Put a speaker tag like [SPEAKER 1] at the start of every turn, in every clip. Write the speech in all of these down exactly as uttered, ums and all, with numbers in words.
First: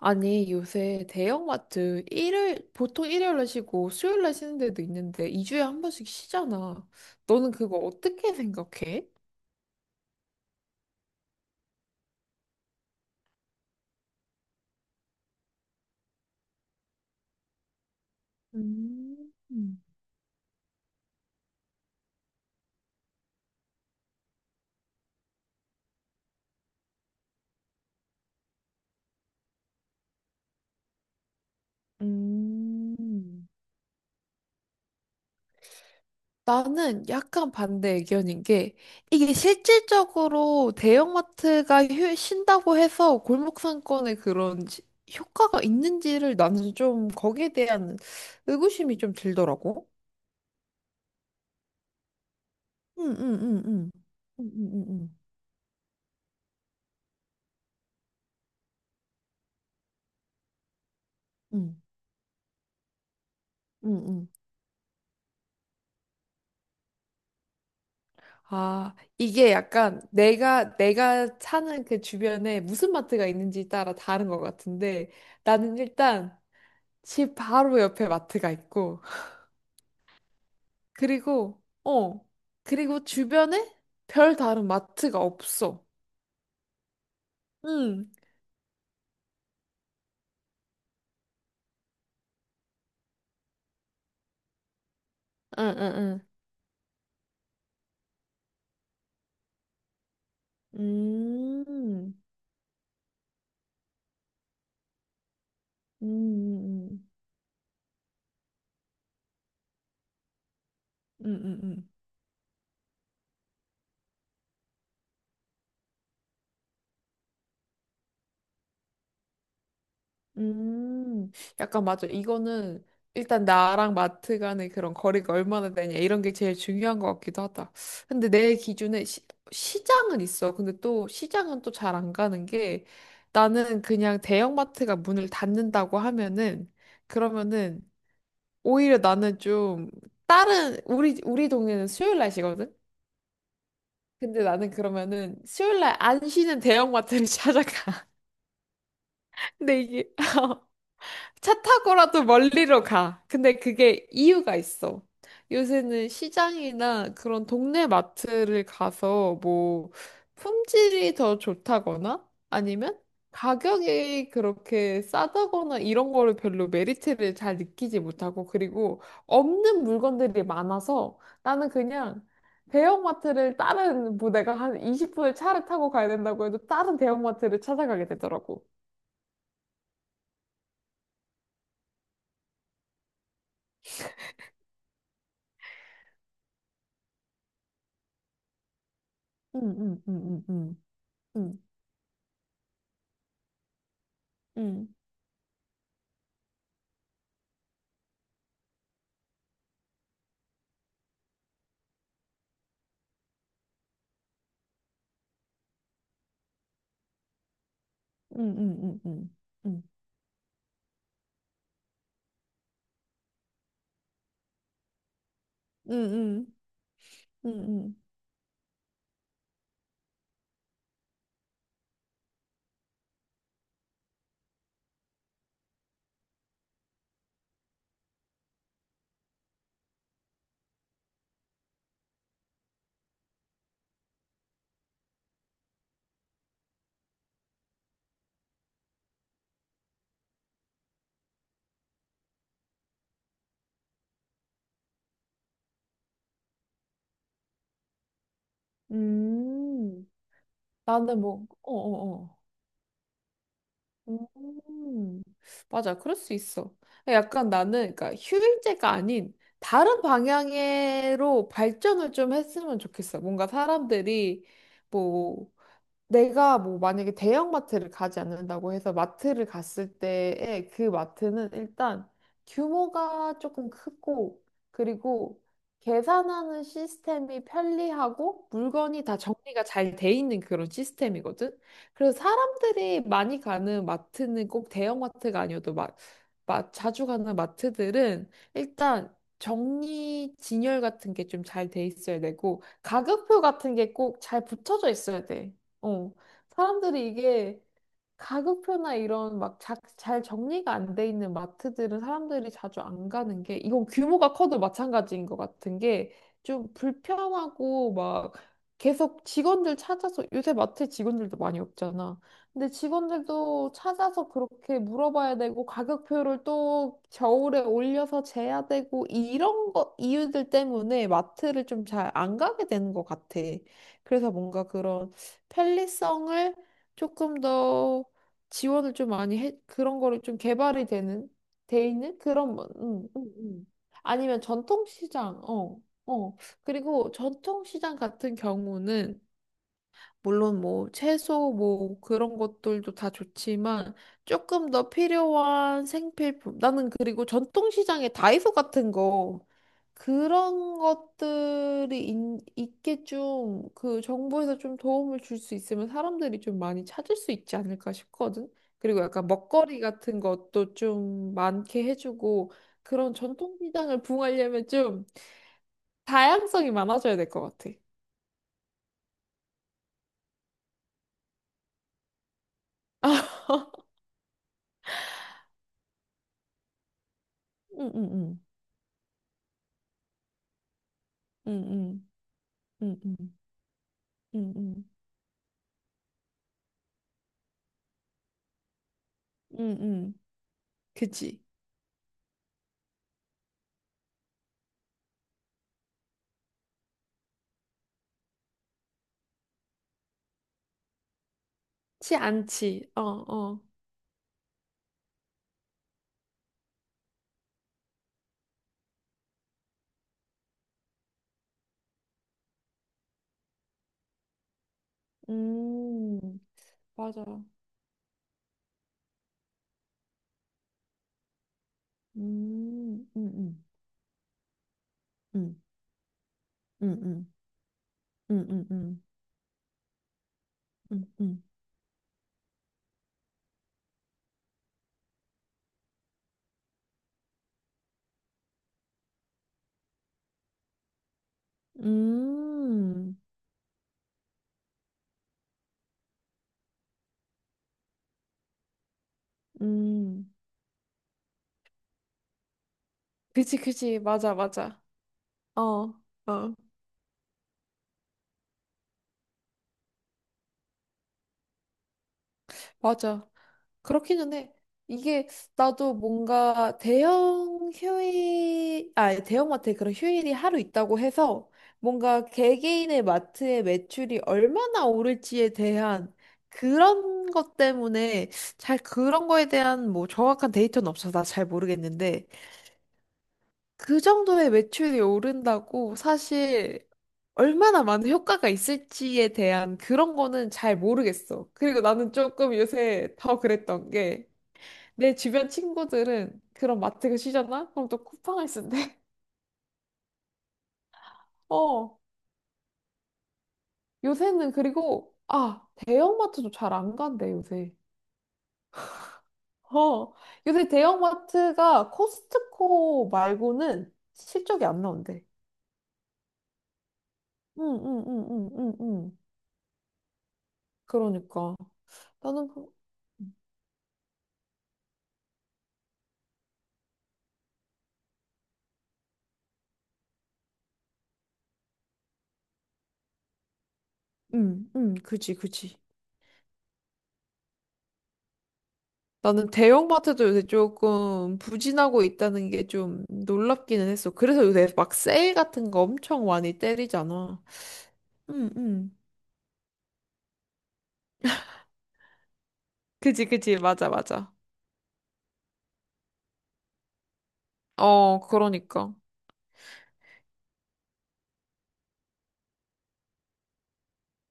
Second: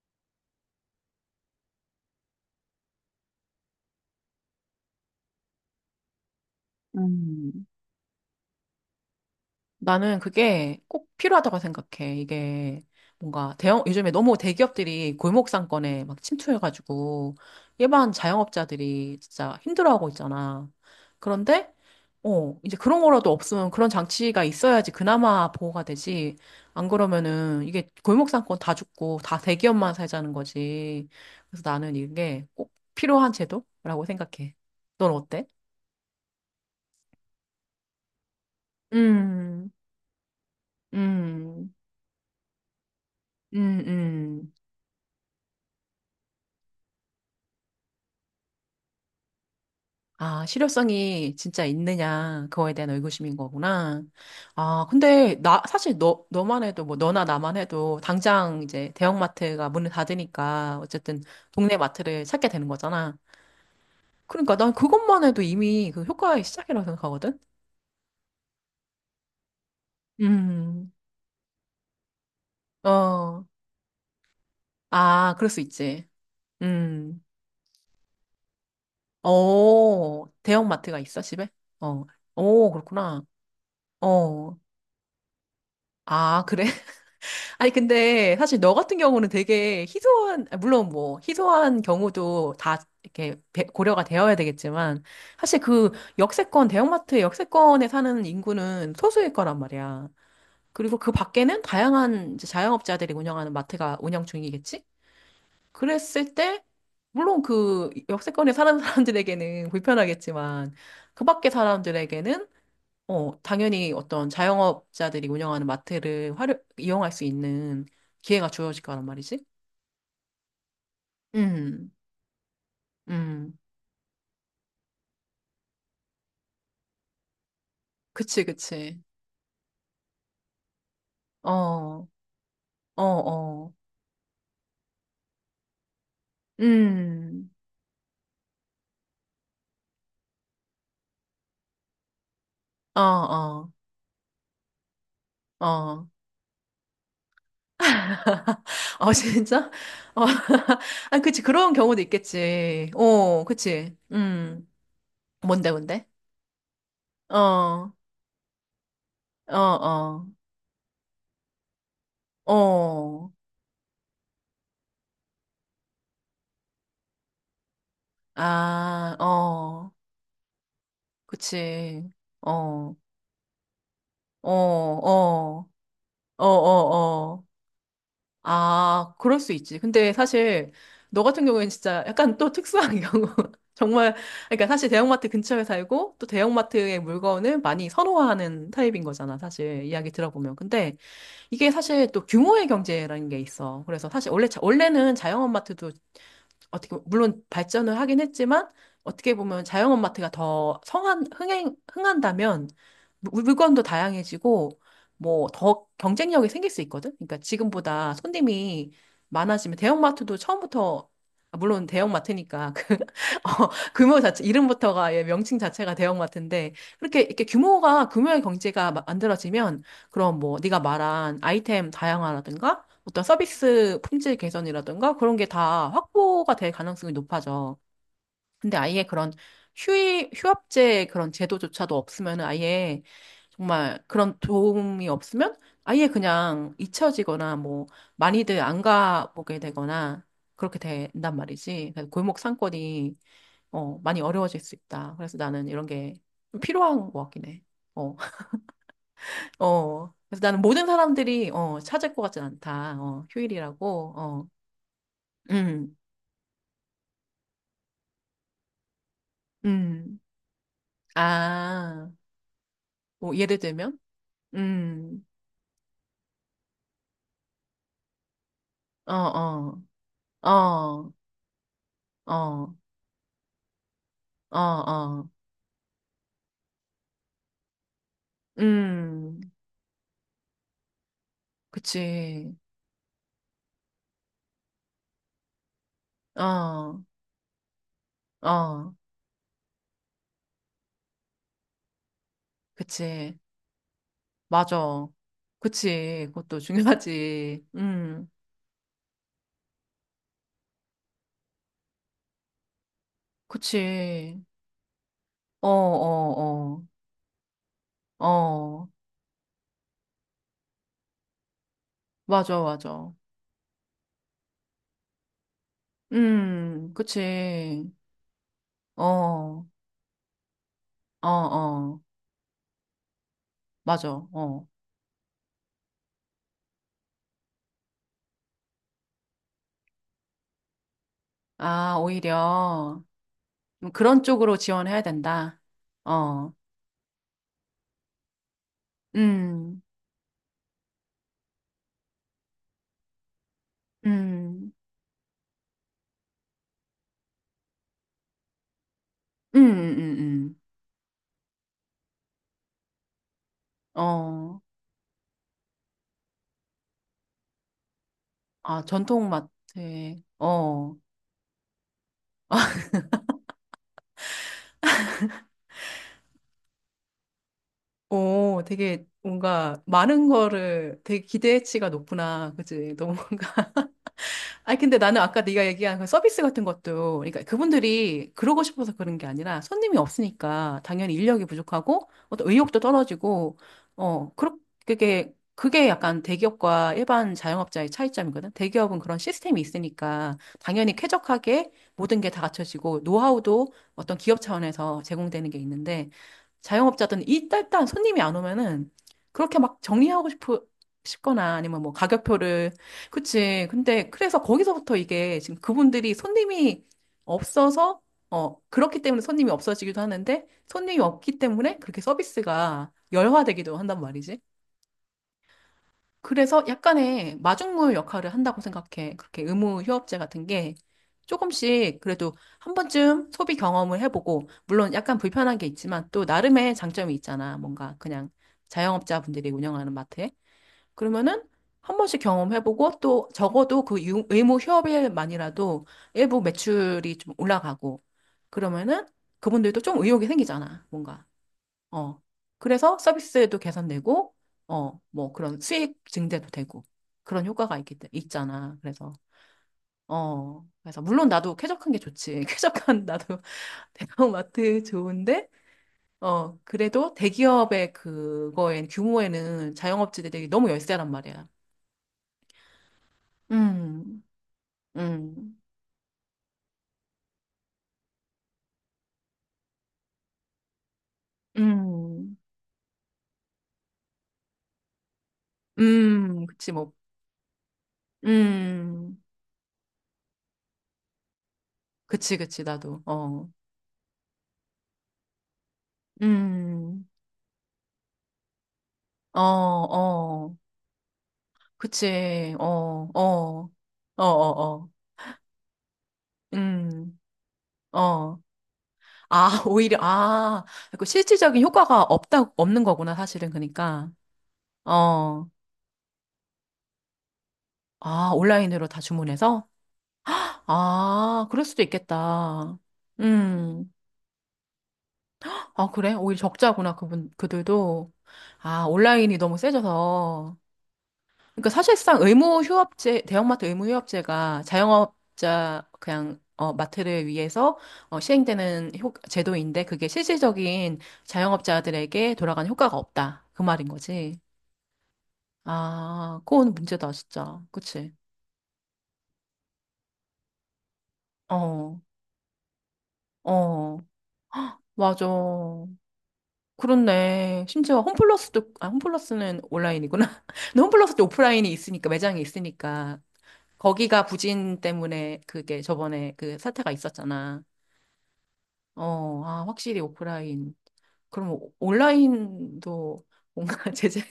[SPEAKER 1] 아니, 요새 대형마트 일요일, 보통 일요일날 쉬고 수요일날 쉬는 데도 있는데 이 주에 한 번씩 쉬잖아. 너는
[SPEAKER 2] 음,
[SPEAKER 1] 그거 어떻게 생각해?
[SPEAKER 2] 나는 그게 꼭 필요하다고 생각해. 이게 뭔가 대형, 요즘에 너무 대기업들이 골목 상권에 막 침투해가지고 일반 자영업자들이
[SPEAKER 1] 음.
[SPEAKER 2] 진짜
[SPEAKER 1] 음.
[SPEAKER 2] 힘들어하고 있잖아. 그런데, 어, 이제 그런 거라도 없으면 그런 장치가 있어야지 그나마 보호가 되지. 안 그러면은 이게 골목 상권 다 죽고 다 대기업만 살자는 거지. 그래서 나는 이게 꼭 필요한
[SPEAKER 1] 음,
[SPEAKER 2] 제도라고 생각해. 넌 어때?
[SPEAKER 1] 나는 약간 반대 의견인 게 이게
[SPEAKER 2] 음,
[SPEAKER 1] 실질적으로
[SPEAKER 2] 음,
[SPEAKER 1] 대형마트가 휴, 쉰다고 해서 골목
[SPEAKER 2] 음,
[SPEAKER 1] 상권에
[SPEAKER 2] 음.
[SPEAKER 1] 그런 지- 효과가 있는지를 나는 좀 거기에 대한 의구심이 좀 들더라고.
[SPEAKER 2] 아, 실효성이 진짜 있느냐, 그거에 대한
[SPEAKER 1] 응, 응,
[SPEAKER 2] 의구심인
[SPEAKER 1] 응, 응.
[SPEAKER 2] 거구나.
[SPEAKER 1] 응, 응, 응,
[SPEAKER 2] 아,
[SPEAKER 1] 응.
[SPEAKER 2] 근데 나, 사실 너, 너만 해도, 뭐, 너나 나만 해도, 당장 이제 대형마트가 문을 닫으니까, 어쨌든 동네
[SPEAKER 1] 응,
[SPEAKER 2] 마트를 찾게 되는 거잖아.
[SPEAKER 1] 응, 응.
[SPEAKER 2] 그러니까 난 그것만 해도 이미 그 효과의 시작이라고 생각하거든?
[SPEAKER 1] 아, 이게 약간 내가,
[SPEAKER 2] 음,
[SPEAKER 1] 내가 사는 그 주변에 무슨 마트가
[SPEAKER 2] 어,
[SPEAKER 1] 있는지 따라 다른 것 같은데
[SPEAKER 2] 아, 그럴 수
[SPEAKER 1] 나는
[SPEAKER 2] 있지.
[SPEAKER 1] 일단
[SPEAKER 2] 음,
[SPEAKER 1] 집 바로 옆에 마트가 있고
[SPEAKER 2] 어, 대형마트가 있어, 집에?
[SPEAKER 1] 그리고,
[SPEAKER 2] 어,
[SPEAKER 1] 어,
[SPEAKER 2] 오,
[SPEAKER 1] 그리고
[SPEAKER 2] 그렇구나.
[SPEAKER 1] 주변에 별
[SPEAKER 2] 어,
[SPEAKER 1] 다른 마트가 없어.
[SPEAKER 2] 아, 그래? 아니,
[SPEAKER 1] 응,
[SPEAKER 2] 근데 사실 너 같은 경우는 되게 희소한, 아, 물론 뭐, 희소한 경우도 다 이렇게 배- 고려가 되어야 되겠지만, 사실
[SPEAKER 1] 응,
[SPEAKER 2] 그
[SPEAKER 1] 응,
[SPEAKER 2] 역세권, 대형마트 역세권에 사는 인구는 소수일 거란 말이야.
[SPEAKER 1] 응.
[SPEAKER 2] 그리고 그 밖에는
[SPEAKER 1] 음, 음,
[SPEAKER 2] 다양한 이제 자영업자들이 운영하는 마트가 운영 중이겠지? 그랬을 때,
[SPEAKER 1] 음,
[SPEAKER 2] 물론 그 역세권에 사는 사람들에게는 불편하겠지만, 그
[SPEAKER 1] 음, 음,
[SPEAKER 2] 밖에
[SPEAKER 1] 음. 음, 음.
[SPEAKER 2] 사람들에게는 어, 당연히 어떤 자영업자들이 운영하는 마트를 활용, 이용할 수 있는 기회가 주어질 거란 말이지.
[SPEAKER 1] 음, 약간
[SPEAKER 2] 음,
[SPEAKER 1] 맞아. 이거는 일단
[SPEAKER 2] 음,
[SPEAKER 1] 나랑 마트 간의 그런 거리가 얼마나 되냐 이런 게 제일 중요한 것 같기도 하다. 근데
[SPEAKER 2] 그치,
[SPEAKER 1] 내
[SPEAKER 2] 그치.
[SPEAKER 1] 기준에 시, 시장은 있어. 근데 또
[SPEAKER 2] 어,
[SPEAKER 1] 시장은 또 잘 안
[SPEAKER 2] 어,
[SPEAKER 1] 가는 게
[SPEAKER 2] 어,
[SPEAKER 1] 나는 그냥 대형마트가 문을 닫는다고 하면은
[SPEAKER 2] 음,
[SPEAKER 1] 그러면은 오히려 나는 좀 다른 우리 우리 동네는 수요일 날이거든.
[SPEAKER 2] 어, 어,
[SPEAKER 1] 근데 나는 그러면은 수요일 날
[SPEAKER 2] 어.
[SPEAKER 1] 안 쉬는 대형마트를 찾아가.
[SPEAKER 2] 어, 진짜?
[SPEAKER 1] 근데 이게
[SPEAKER 2] 어, 아, 그치,
[SPEAKER 1] 차
[SPEAKER 2] 그런 경우도
[SPEAKER 1] 타고라도 멀리로
[SPEAKER 2] 있겠지.
[SPEAKER 1] 가.
[SPEAKER 2] 어,
[SPEAKER 1] 근데
[SPEAKER 2] 그치.
[SPEAKER 1] 그게 이유가
[SPEAKER 2] 음,
[SPEAKER 1] 있어.
[SPEAKER 2] 뭔데, 뭔데?
[SPEAKER 1] 요새는 시장이나
[SPEAKER 2] 어,
[SPEAKER 1] 그런 동네
[SPEAKER 2] 어,
[SPEAKER 1] 마트를 가서 뭐
[SPEAKER 2] 어,
[SPEAKER 1] 품질이 더 좋다거나 아니면
[SPEAKER 2] 어,
[SPEAKER 1] 가격이 그렇게 싸다거나 이런 거를 별로 메리트를 잘 느끼지 못하고 그리고
[SPEAKER 2] 아,
[SPEAKER 1] 없는
[SPEAKER 2] 어,
[SPEAKER 1] 물건들이 많아서 나는
[SPEAKER 2] 그치.
[SPEAKER 1] 그냥
[SPEAKER 2] 어,
[SPEAKER 1] 대형마트를 다른 뭐
[SPEAKER 2] 어,
[SPEAKER 1] 내가 한 이십 분을 차를
[SPEAKER 2] 어.
[SPEAKER 1] 타고 가야
[SPEAKER 2] 어,
[SPEAKER 1] 된다고 해도 다른
[SPEAKER 2] 어, 어.
[SPEAKER 1] 대형마트를 찾아가게 되더라고.
[SPEAKER 2] 아, 그럴 수 있지. 근데 사실 너 같은 경우에는 진짜 약간 또 특수한 경우. 정말, 그러니까 사실 대형마트 근처에 살고 또 대형마트의 물건을 많이 선호하는 타입인 거잖아,
[SPEAKER 1] 응,
[SPEAKER 2] 사실.
[SPEAKER 1] 응,
[SPEAKER 2] 이야기
[SPEAKER 1] 응, 응,
[SPEAKER 2] 들어보면.
[SPEAKER 1] 응.
[SPEAKER 2] 근데
[SPEAKER 1] 응.
[SPEAKER 2] 이게 사실 또 규모의 경제라는 게 있어. 그래서 사실 원래, 자-
[SPEAKER 1] 응.
[SPEAKER 2] 원래는 자영업 마트도 어떻게 보면, 물론 발전을 하긴 했지만 어떻게 보면 자영업 마트가 더 성한 흥행 흥한다면 물- 물건도 다양해지고 뭐 더 경쟁력이 생길 수 있거든. 그러니까 지금보다
[SPEAKER 1] 음,
[SPEAKER 2] 손님이
[SPEAKER 1] 음, 음,
[SPEAKER 2] 많아지면
[SPEAKER 1] 음,
[SPEAKER 2] 대형 마트도 처음부터, 아, 물론 대형 마트니까 그 어, 규모 자체 이름부터가, 예, 명칭
[SPEAKER 1] 음,
[SPEAKER 2] 자체가 대형
[SPEAKER 1] 음,
[SPEAKER 2] 마트인데 그렇게 이렇게
[SPEAKER 1] 음, 음,
[SPEAKER 2] 규모가 규모의 경제가 마- 만들어지면 그럼 뭐 네가 말한 아이템 다양화라든가 어떤 서비스 품질 개선이라든가 그런 게 다 확보가 될 가능성이 높아져. 근데 아예 그런 휴이, 휴업제 그런 제도조차도 없으면, 아예 정말 그런 도움이 없으면 아예 그냥 잊혀지거나 뭐 많이들 안 가보게 되거나 그렇게 된단 말이지. 그래서 골목 상권이 어, 많이 어려워질 수 있다. 그래서 나는 이런 게좀 필요한 것 같긴 해. 어,
[SPEAKER 1] 음. 음.
[SPEAKER 2] 어. 그래서 나는 모든
[SPEAKER 1] 나는 뭐,
[SPEAKER 2] 사람들이
[SPEAKER 1] 어,
[SPEAKER 2] 어, 찾을
[SPEAKER 1] 어,
[SPEAKER 2] 것
[SPEAKER 1] 어.
[SPEAKER 2] 같진 않다. 어, 휴일이라고. 어.
[SPEAKER 1] 음, 맞아,
[SPEAKER 2] 음,
[SPEAKER 1] 그럴 수 있어. 약간 나는, 그러니까 휴일제가 아닌 다른
[SPEAKER 2] 음.
[SPEAKER 1] 방향으로
[SPEAKER 2] 아,
[SPEAKER 1] 발전을 좀 했으면 좋겠어.
[SPEAKER 2] 뭐,
[SPEAKER 1] 뭔가
[SPEAKER 2] 예를 들면?
[SPEAKER 1] 사람들이
[SPEAKER 2] 음,
[SPEAKER 1] 뭐 내가 뭐 만약에 대형마트를 가지 않는다고 해서
[SPEAKER 2] 어,
[SPEAKER 1] 마트를
[SPEAKER 2] 어,
[SPEAKER 1] 갔을 때에 그
[SPEAKER 2] 어,
[SPEAKER 1] 마트는 일단
[SPEAKER 2] 어,
[SPEAKER 1] 규모가 조금 크고
[SPEAKER 2] 어, 어.
[SPEAKER 1] 그리고 계산하는 시스템이 편리하고 물건이 다
[SPEAKER 2] 음,
[SPEAKER 1] 정리가 잘 돼 있는 그런 시스템이거든. 그래서
[SPEAKER 2] 그치.
[SPEAKER 1] 사람들이 많이 가는 마트는 꼭 대형마트가 아니어도 막, 막 자주
[SPEAKER 2] 어,
[SPEAKER 1] 가는 마트들은
[SPEAKER 2] 어,
[SPEAKER 1] 일단 정리 진열 같은 게 좀 잘 돼 있어야 되고
[SPEAKER 2] 그치.
[SPEAKER 1] 가격표 같은 게 꼭 잘 붙여져
[SPEAKER 2] 맞아.
[SPEAKER 1] 있어야 돼. 어,
[SPEAKER 2] 그치. 그것도
[SPEAKER 1] 사람들이 이게,
[SPEAKER 2] 중요하지. 음,
[SPEAKER 1] 가격표나 이런 막 자- 잘 정리가 안 돼 있는 마트들은 사람들이 자주 안 가는 게 이건 규모가
[SPEAKER 2] 그치.
[SPEAKER 1] 커도 마찬가지인 것
[SPEAKER 2] 어,
[SPEAKER 1] 같은 게 좀
[SPEAKER 2] 어,
[SPEAKER 1] 불편하고
[SPEAKER 2] 어,
[SPEAKER 1] 막
[SPEAKER 2] 어.
[SPEAKER 1] 계속 직원들 찾아서 요새 마트 직원들도 많이 없잖아.
[SPEAKER 2] 맞아,
[SPEAKER 1] 근데
[SPEAKER 2] 맞아.
[SPEAKER 1] 직원들도 찾아서 그렇게 물어봐야 되고 가격표를
[SPEAKER 2] 음,
[SPEAKER 1] 또 겨울에
[SPEAKER 2] 그치.
[SPEAKER 1] 올려서 재야
[SPEAKER 2] 어,
[SPEAKER 1] 되고
[SPEAKER 2] 어,
[SPEAKER 1] 이런 거 이유들 때문에 마트를 좀
[SPEAKER 2] 어.
[SPEAKER 1] 잘 안 가게 되는 것 같아.
[SPEAKER 2] 맞아.
[SPEAKER 1] 그래서 뭔가
[SPEAKER 2] 어.
[SPEAKER 1] 그런 편리성을 조금 더 지원을 좀 많이 해, 그런 거를 좀 개발이 되는, 돼
[SPEAKER 2] 아,
[SPEAKER 1] 있는 그런, 뭐-
[SPEAKER 2] 오히려.
[SPEAKER 1] 음, 음, 음.
[SPEAKER 2] 뭐 그런
[SPEAKER 1] 아니면
[SPEAKER 2] 쪽으로 지원해야
[SPEAKER 1] 전통시장,
[SPEAKER 2] 된다.
[SPEAKER 1] 어, 어.
[SPEAKER 2] 어,
[SPEAKER 1] 그리고 전통시장 같은 경우는,
[SPEAKER 2] 음,
[SPEAKER 1] 물론 뭐 채소 뭐 그런 것들도 다 좋지만, 조금
[SPEAKER 2] 음,
[SPEAKER 1] 더 필요한 생필품. 나는 그리고 전통시장에 다이소 같은 거,
[SPEAKER 2] 음, 음, 음,
[SPEAKER 1] 그런 것들이 인- 있게 좀
[SPEAKER 2] 음.
[SPEAKER 1] 그 정부에서
[SPEAKER 2] 어,
[SPEAKER 1] 좀 도움을 줄 수 있으면 사람들이 좀 많이 찾을 수 있지 않을까 싶거든.
[SPEAKER 2] 아,
[SPEAKER 1] 그리고 약간 먹거리 같은
[SPEAKER 2] 전통마트에,
[SPEAKER 1] 것도
[SPEAKER 2] 어,
[SPEAKER 1] 좀 많게 해주고 그런 전통 시장을 붕하려면 좀 다양성이 많아져야 될 것 같아.
[SPEAKER 2] 오, 되게 뭔가 많은 거를 되게 기대치가 높구나. 그치? 너무 뭔가, 아니 근데 나는 아까 네가 얘기한 그 서비스 같은 것도, 그러니까
[SPEAKER 1] 응응응
[SPEAKER 2] 그분들이 그러고 싶어서 그런 게 아니라 손님이 없으니까 당연히 인력이
[SPEAKER 1] 응응
[SPEAKER 2] 부족하고 어떤 의욕도
[SPEAKER 1] 응응
[SPEAKER 2] 떨어지고, 어 그렇게,
[SPEAKER 1] 응응
[SPEAKER 2] 그게 그게 약간 대기업과 일반 자영업자의 차이점이거든. 대기업은 그런 시스템이
[SPEAKER 1] 응응
[SPEAKER 2] 있으니까 당연히
[SPEAKER 1] 그치.
[SPEAKER 2] 쾌적하게 모든 게 다 갖춰지고 노하우도 어떤 기업 차원에서 제공되는 게 있는데, 자영업자들은 일단 손님이 안 오면은 그렇게 막 정리하고 싶 싶거나 아니면 뭐
[SPEAKER 1] 치
[SPEAKER 2] 가격표를,
[SPEAKER 1] 않지. 어 어.
[SPEAKER 2] 그치. 근데 그래서 거기서부터 이게 지금 그분들이 손님이 없어서, 어 그렇기 때문에 손님이 없어지기도 하는데 손님이 없기 때문에 그렇게 서비스가 열화되기도 한단 말이지.
[SPEAKER 1] 음
[SPEAKER 2] 그래서
[SPEAKER 1] 맞아.
[SPEAKER 2] 약간의 마중물 역할을 한다고 생각해. 그렇게 의무 휴업제 같은 게 조금씩 그래도 한
[SPEAKER 1] 음
[SPEAKER 2] 번쯤 소비
[SPEAKER 1] 응응
[SPEAKER 2] 경험을 해보고, 물론 약간 불편한 게 있지만 또 나름의 장점이
[SPEAKER 1] 응응
[SPEAKER 2] 있잖아. 뭔가 그냥
[SPEAKER 1] 응응응.
[SPEAKER 2] 자영업자분들이 운영하는 마트에.
[SPEAKER 1] 응응.
[SPEAKER 2] 그러면은
[SPEAKER 1] 음.
[SPEAKER 2] 한 번씩 경험해보고 또 적어도 그 유- 의무 휴업일만이라도 일부 매출이 좀 올라가고, 그러면은 그분들도 좀 의욕이 생기잖아, 뭔가.
[SPEAKER 1] 음.
[SPEAKER 2] 어. 그래서
[SPEAKER 1] 음.
[SPEAKER 2] 서비스도 개선되고, 어, 뭐 그런 수익 증대도 되고 그런 효과가 있기, 때- 있잖아. 그래서,
[SPEAKER 1] 음, 음.
[SPEAKER 2] 어. 그래서 물론 나도 쾌적한 게 좋지. 쾌적한 나도
[SPEAKER 1] 그치 그치. 맞아 맞아.
[SPEAKER 2] 대형마트 좋은데,
[SPEAKER 1] 어. 어.
[SPEAKER 2] 어, 그래도 대기업의 그거엔 규모에는 자영업자들이 너무 열세란 말이야.
[SPEAKER 1] 맞아.
[SPEAKER 2] 음,
[SPEAKER 1] 그렇기는 해. 이게
[SPEAKER 2] 음,
[SPEAKER 1] 나도 뭔가 대형 휴일, 아, 대형마트에 그런 휴일이 하루 있다고 해서 뭔가
[SPEAKER 2] 음,
[SPEAKER 1] 개개인의 마트의 매출이 얼마나 오를지에 대한
[SPEAKER 2] 음, 그치, 뭐,
[SPEAKER 1] 그런 것 때문에 잘
[SPEAKER 2] 음,
[SPEAKER 1] 그런 거에 대한 뭐 정확한 데이터는 없어서 나 잘 모르겠는데
[SPEAKER 2] 그치, 그치, 나도, 어,
[SPEAKER 1] 그 정도의 매출이 오른다고 사실
[SPEAKER 2] 음,
[SPEAKER 1] 얼마나 많은 효과가 있을지에
[SPEAKER 2] 어,
[SPEAKER 1] 대한 그런 거는
[SPEAKER 2] 어,
[SPEAKER 1] 잘 모르겠어. 그리고 나는 조금
[SPEAKER 2] 그치, 어,
[SPEAKER 1] 요새
[SPEAKER 2] 어,
[SPEAKER 1] 더 그랬던
[SPEAKER 2] 어, 어,
[SPEAKER 1] 게
[SPEAKER 2] 어,
[SPEAKER 1] 내 주변 친구들은 그런 마트가
[SPEAKER 2] 음,
[SPEAKER 1] 쉬잖아? 그럼 또
[SPEAKER 2] 어,
[SPEAKER 1] 쿠팡을 쓴대.
[SPEAKER 2] 아, 오히려, 아, 그 실질적인
[SPEAKER 1] 어,
[SPEAKER 2] 효과가 없다, 없는 거구나, 사실은, 그니까,
[SPEAKER 1] 요새는 그리고
[SPEAKER 2] 어,
[SPEAKER 1] 아, 대형마트도 잘 안 간대, 요새.
[SPEAKER 2] 아, 온라인으로 다 주문해서?
[SPEAKER 1] 어, 요새
[SPEAKER 2] 아, 그럴 수도
[SPEAKER 1] 대형마트가
[SPEAKER 2] 있겠다.
[SPEAKER 1] 코스트코
[SPEAKER 2] 음,
[SPEAKER 1] 말고는 실적이 안 나온대.
[SPEAKER 2] 아, 그래? 오히려 적자구나, 그분,
[SPEAKER 1] 응, 응,
[SPEAKER 2] 그들도.
[SPEAKER 1] 응, 응, 응,
[SPEAKER 2] 아,
[SPEAKER 1] 응.
[SPEAKER 2] 온라인이 너무 세져서.
[SPEAKER 1] 그러니까.
[SPEAKER 2] 그러니까 사실상
[SPEAKER 1] 나는
[SPEAKER 2] 의무
[SPEAKER 1] 그-
[SPEAKER 2] 휴업제, 대형마트 의무 휴업제가 자영업자 그냥, 어, 마트를 위해서, 어, 시행되는 효, 제도인데 그게 실질적인 자영업자들에게 돌아가는 효과가 없다. 그 말인 거지.
[SPEAKER 1] 음, 음, 그지, 그지.
[SPEAKER 2] 아, 그건 문제다, 진짜. 그치?
[SPEAKER 1] 나는 대형마트도 요새 조금
[SPEAKER 2] 어,
[SPEAKER 1] 부진하고 있다는 게 좀 놀랍기는
[SPEAKER 2] 어,
[SPEAKER 1] 했어. 그래서 요새 막
[SPEAKER 2] 맞아.
[SPEAKER 1] 세일 같은 거 엄청 많이 때리잖아.
[SPEAKER 2] 그렇네. 심지어
[SPEAKER 1] 음,
[SPEAKER 2] 홈플러스도, 아,
[SPEAKER 1] 음.
[SPEAKER 2] 홈플러스는 온라인이구나. 근데 홈플러스도 오프라인이 있으니까, 매장이 있으니까.
[SPEAKER 1] 그지, 그지. 맞아,
[SPEAKER 2] 거기가
[SPEAKER 1] 맞아.
[SPEAKER 2] 부진 때문에 그게 저번에 그 사태가 있었잖아.
[SPEAKER 1] 어, 그러니까.
[SPEAKER 2] 어, 아, 확실히 오프라인. 그럼 오- 온라인도 뭔가 제재가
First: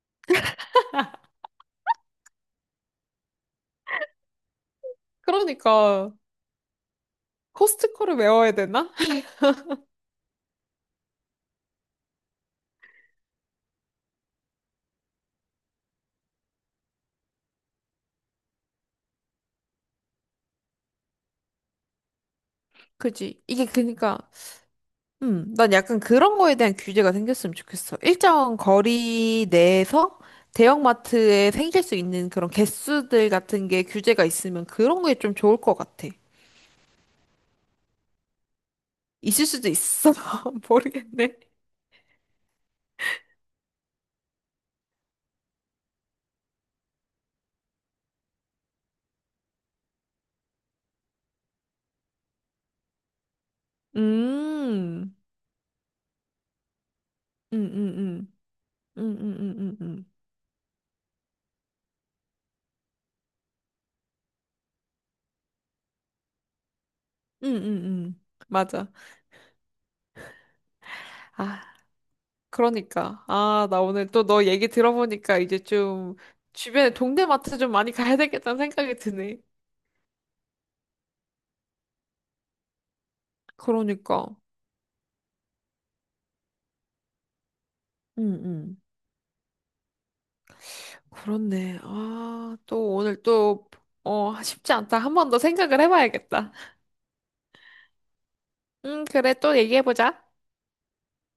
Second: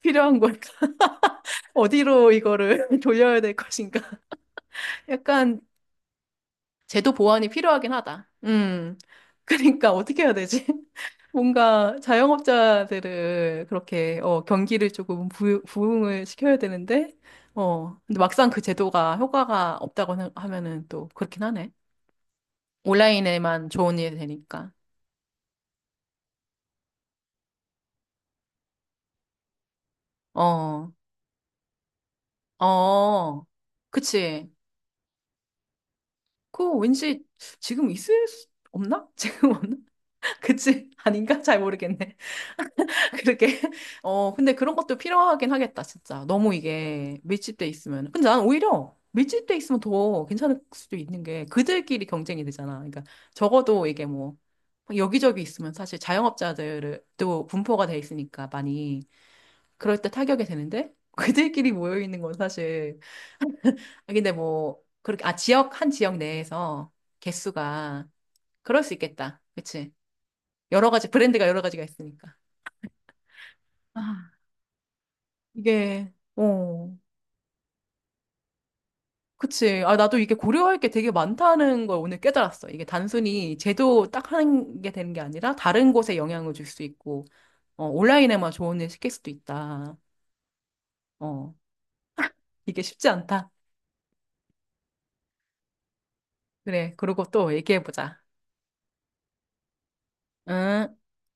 [SPEAKER 2] 필요한 걸까? 어디로 이거를 돌려야 될 것인가? 약간
[SPEAKER 1] 그러니까,
[SPEAKER 2] 제도 보완이 필요하긴
[SPEAKER 1] 코스트코를
[SPEAKER 2] 하다.
[SPEAKER 1] 외워야 되나?
[SPEAKER 2] 음. 그러니까 어떻게 해야 되지? 뭔가 자영업자들을 그렇게, 어, 경기를 조금 부, 부흥을 시켜야 되는데, 어, 근데 막상 그 제도가 효과가 없다고 하- 하면은 또 그렇긴 하네.
[SPEAKER 1] 그지. 이게
[SPEAKER 2] 온라인에만 좋은 일이
[SPEAKER 1] 그니까,
[SPEAKER 2] 되니까.
[SPEAKER 1] 음, 난 약간 그런 거에 대한 규제가 생겼으면 좋겠어. 일정 거리 내에서
[SPEAKER 2] 어.
[SPEAKER 1] 대형마트에 생길 수 있는 그런 개수들
[SPEAKER 2] 어.
[SPEAKER 1] 같은 게 규제가
[SPEAKER 2] 그치.
[SPEAKER 1] 있으면 그런 게 좀 좋을 것 같아.
[SPEAKER 2] 그거 왠지 지금 있을 수 없나?
[SPEAKER 1] 있을
[SPEAKER 2] 지금
[SPEAKER 1] 수도
[SPEAKER 2] 없나?
[SPEAKER 1] 있어.
[SPEAKER 2] 그치?
[SPEAKER 1] 모르겠네.
[SPEAKER 2] 아닌가? 잘 모르겠네. 그렇게. 어, 근데 그런 것도 필요하긴 하겠다, 진짜. 너무 이게 밀집돼 있으면. 근데 난 오히려 밀집돼 있으면 더 괜찮을 수도 있는 게 그들끼리 경쟁이 되잖아. 그러니까 적어도 이게 뭐
[SPEAKER 1] 음,
[SPEAKER 2] 여기저기 있으면 사실 자영업자들도
[SPEAKER 1] 음,
[SPEAKER 2] 분포가 돼
[SPEAKER 1] 음, 음,
[SPEAKER 2] 있으니까 많이
[SPEAKER 1] 음, 음, 음,
[SPEAKER 2] 그럴 때
[SPEAKER 1] 음,
[SPEAKER 2] 타격이 되는데 그들끼리 모여 있는 건 사실. 아, 근데 뭐 그렇게, 아, 지역, 한 지역 내에서
[SPEAKER 1] 음, 음,
[SPEAKER 2] 개수가
[SPEAKER 1] 음.
[SPEAKER 2] 그럴
[SPEAKER 1] 맞아.
[SPEAKER 2] 수 있겠다. 그치? 여러 가지, 브랜드가 여러
[SPEAKER 1] 아,
[SPEAKER 2] 가지가 있으니까.
[SPEAKER 1] 그러니까. 아, 나
[SPEAKER 2] 아,
[SPEAKER 1] 오늘 또 너 얘기 들어보니까 이제
[SPEAKER 2] 이게,
[SPEAKER 1] 좀 주변에
[SPEAKER 2] 어,
[SPEAKER 1] 동네 마트 좀 많이 가야 되겠다는 생각이 드네.
[SPEAKER 2] 그치. 아, 나도 이게 고려할 게 되게 많다는 걸 오늘 깨달았어. 이게 단순히 제도
[SPEAKER 1] 그러니까.
[SPEAKER 2] 딱 하는 게 되는 게 아니라 다른 곳에 영향을 줄 수 있고, 어,
[SPEAKER 1] 음,
[SPEAKER 2] 온라인에만
[SPEAKER 1] 음.
[SPEAKER 2] 조언을 시킬 수도 있다. 어,
[SPEAKER 1] 그렇네. 아,
[SPEAKER 2] 이게
[SPEAKER 1] 또
[SPEAKER 2] 쉽지
[SPEAKER 1] 오늘
[SPEAKER 2] 않다.
[SPEAKER 1] 또, 어, 쉽지 않다. 한 번 더 생각을 해봐야겠다.
[SPEAKER 2] 그래. 그리고 또 얘기해보자.
[SPEAKER 1] 음, 그래. 또 얘기해보자.
[SPEAKER 2] 응.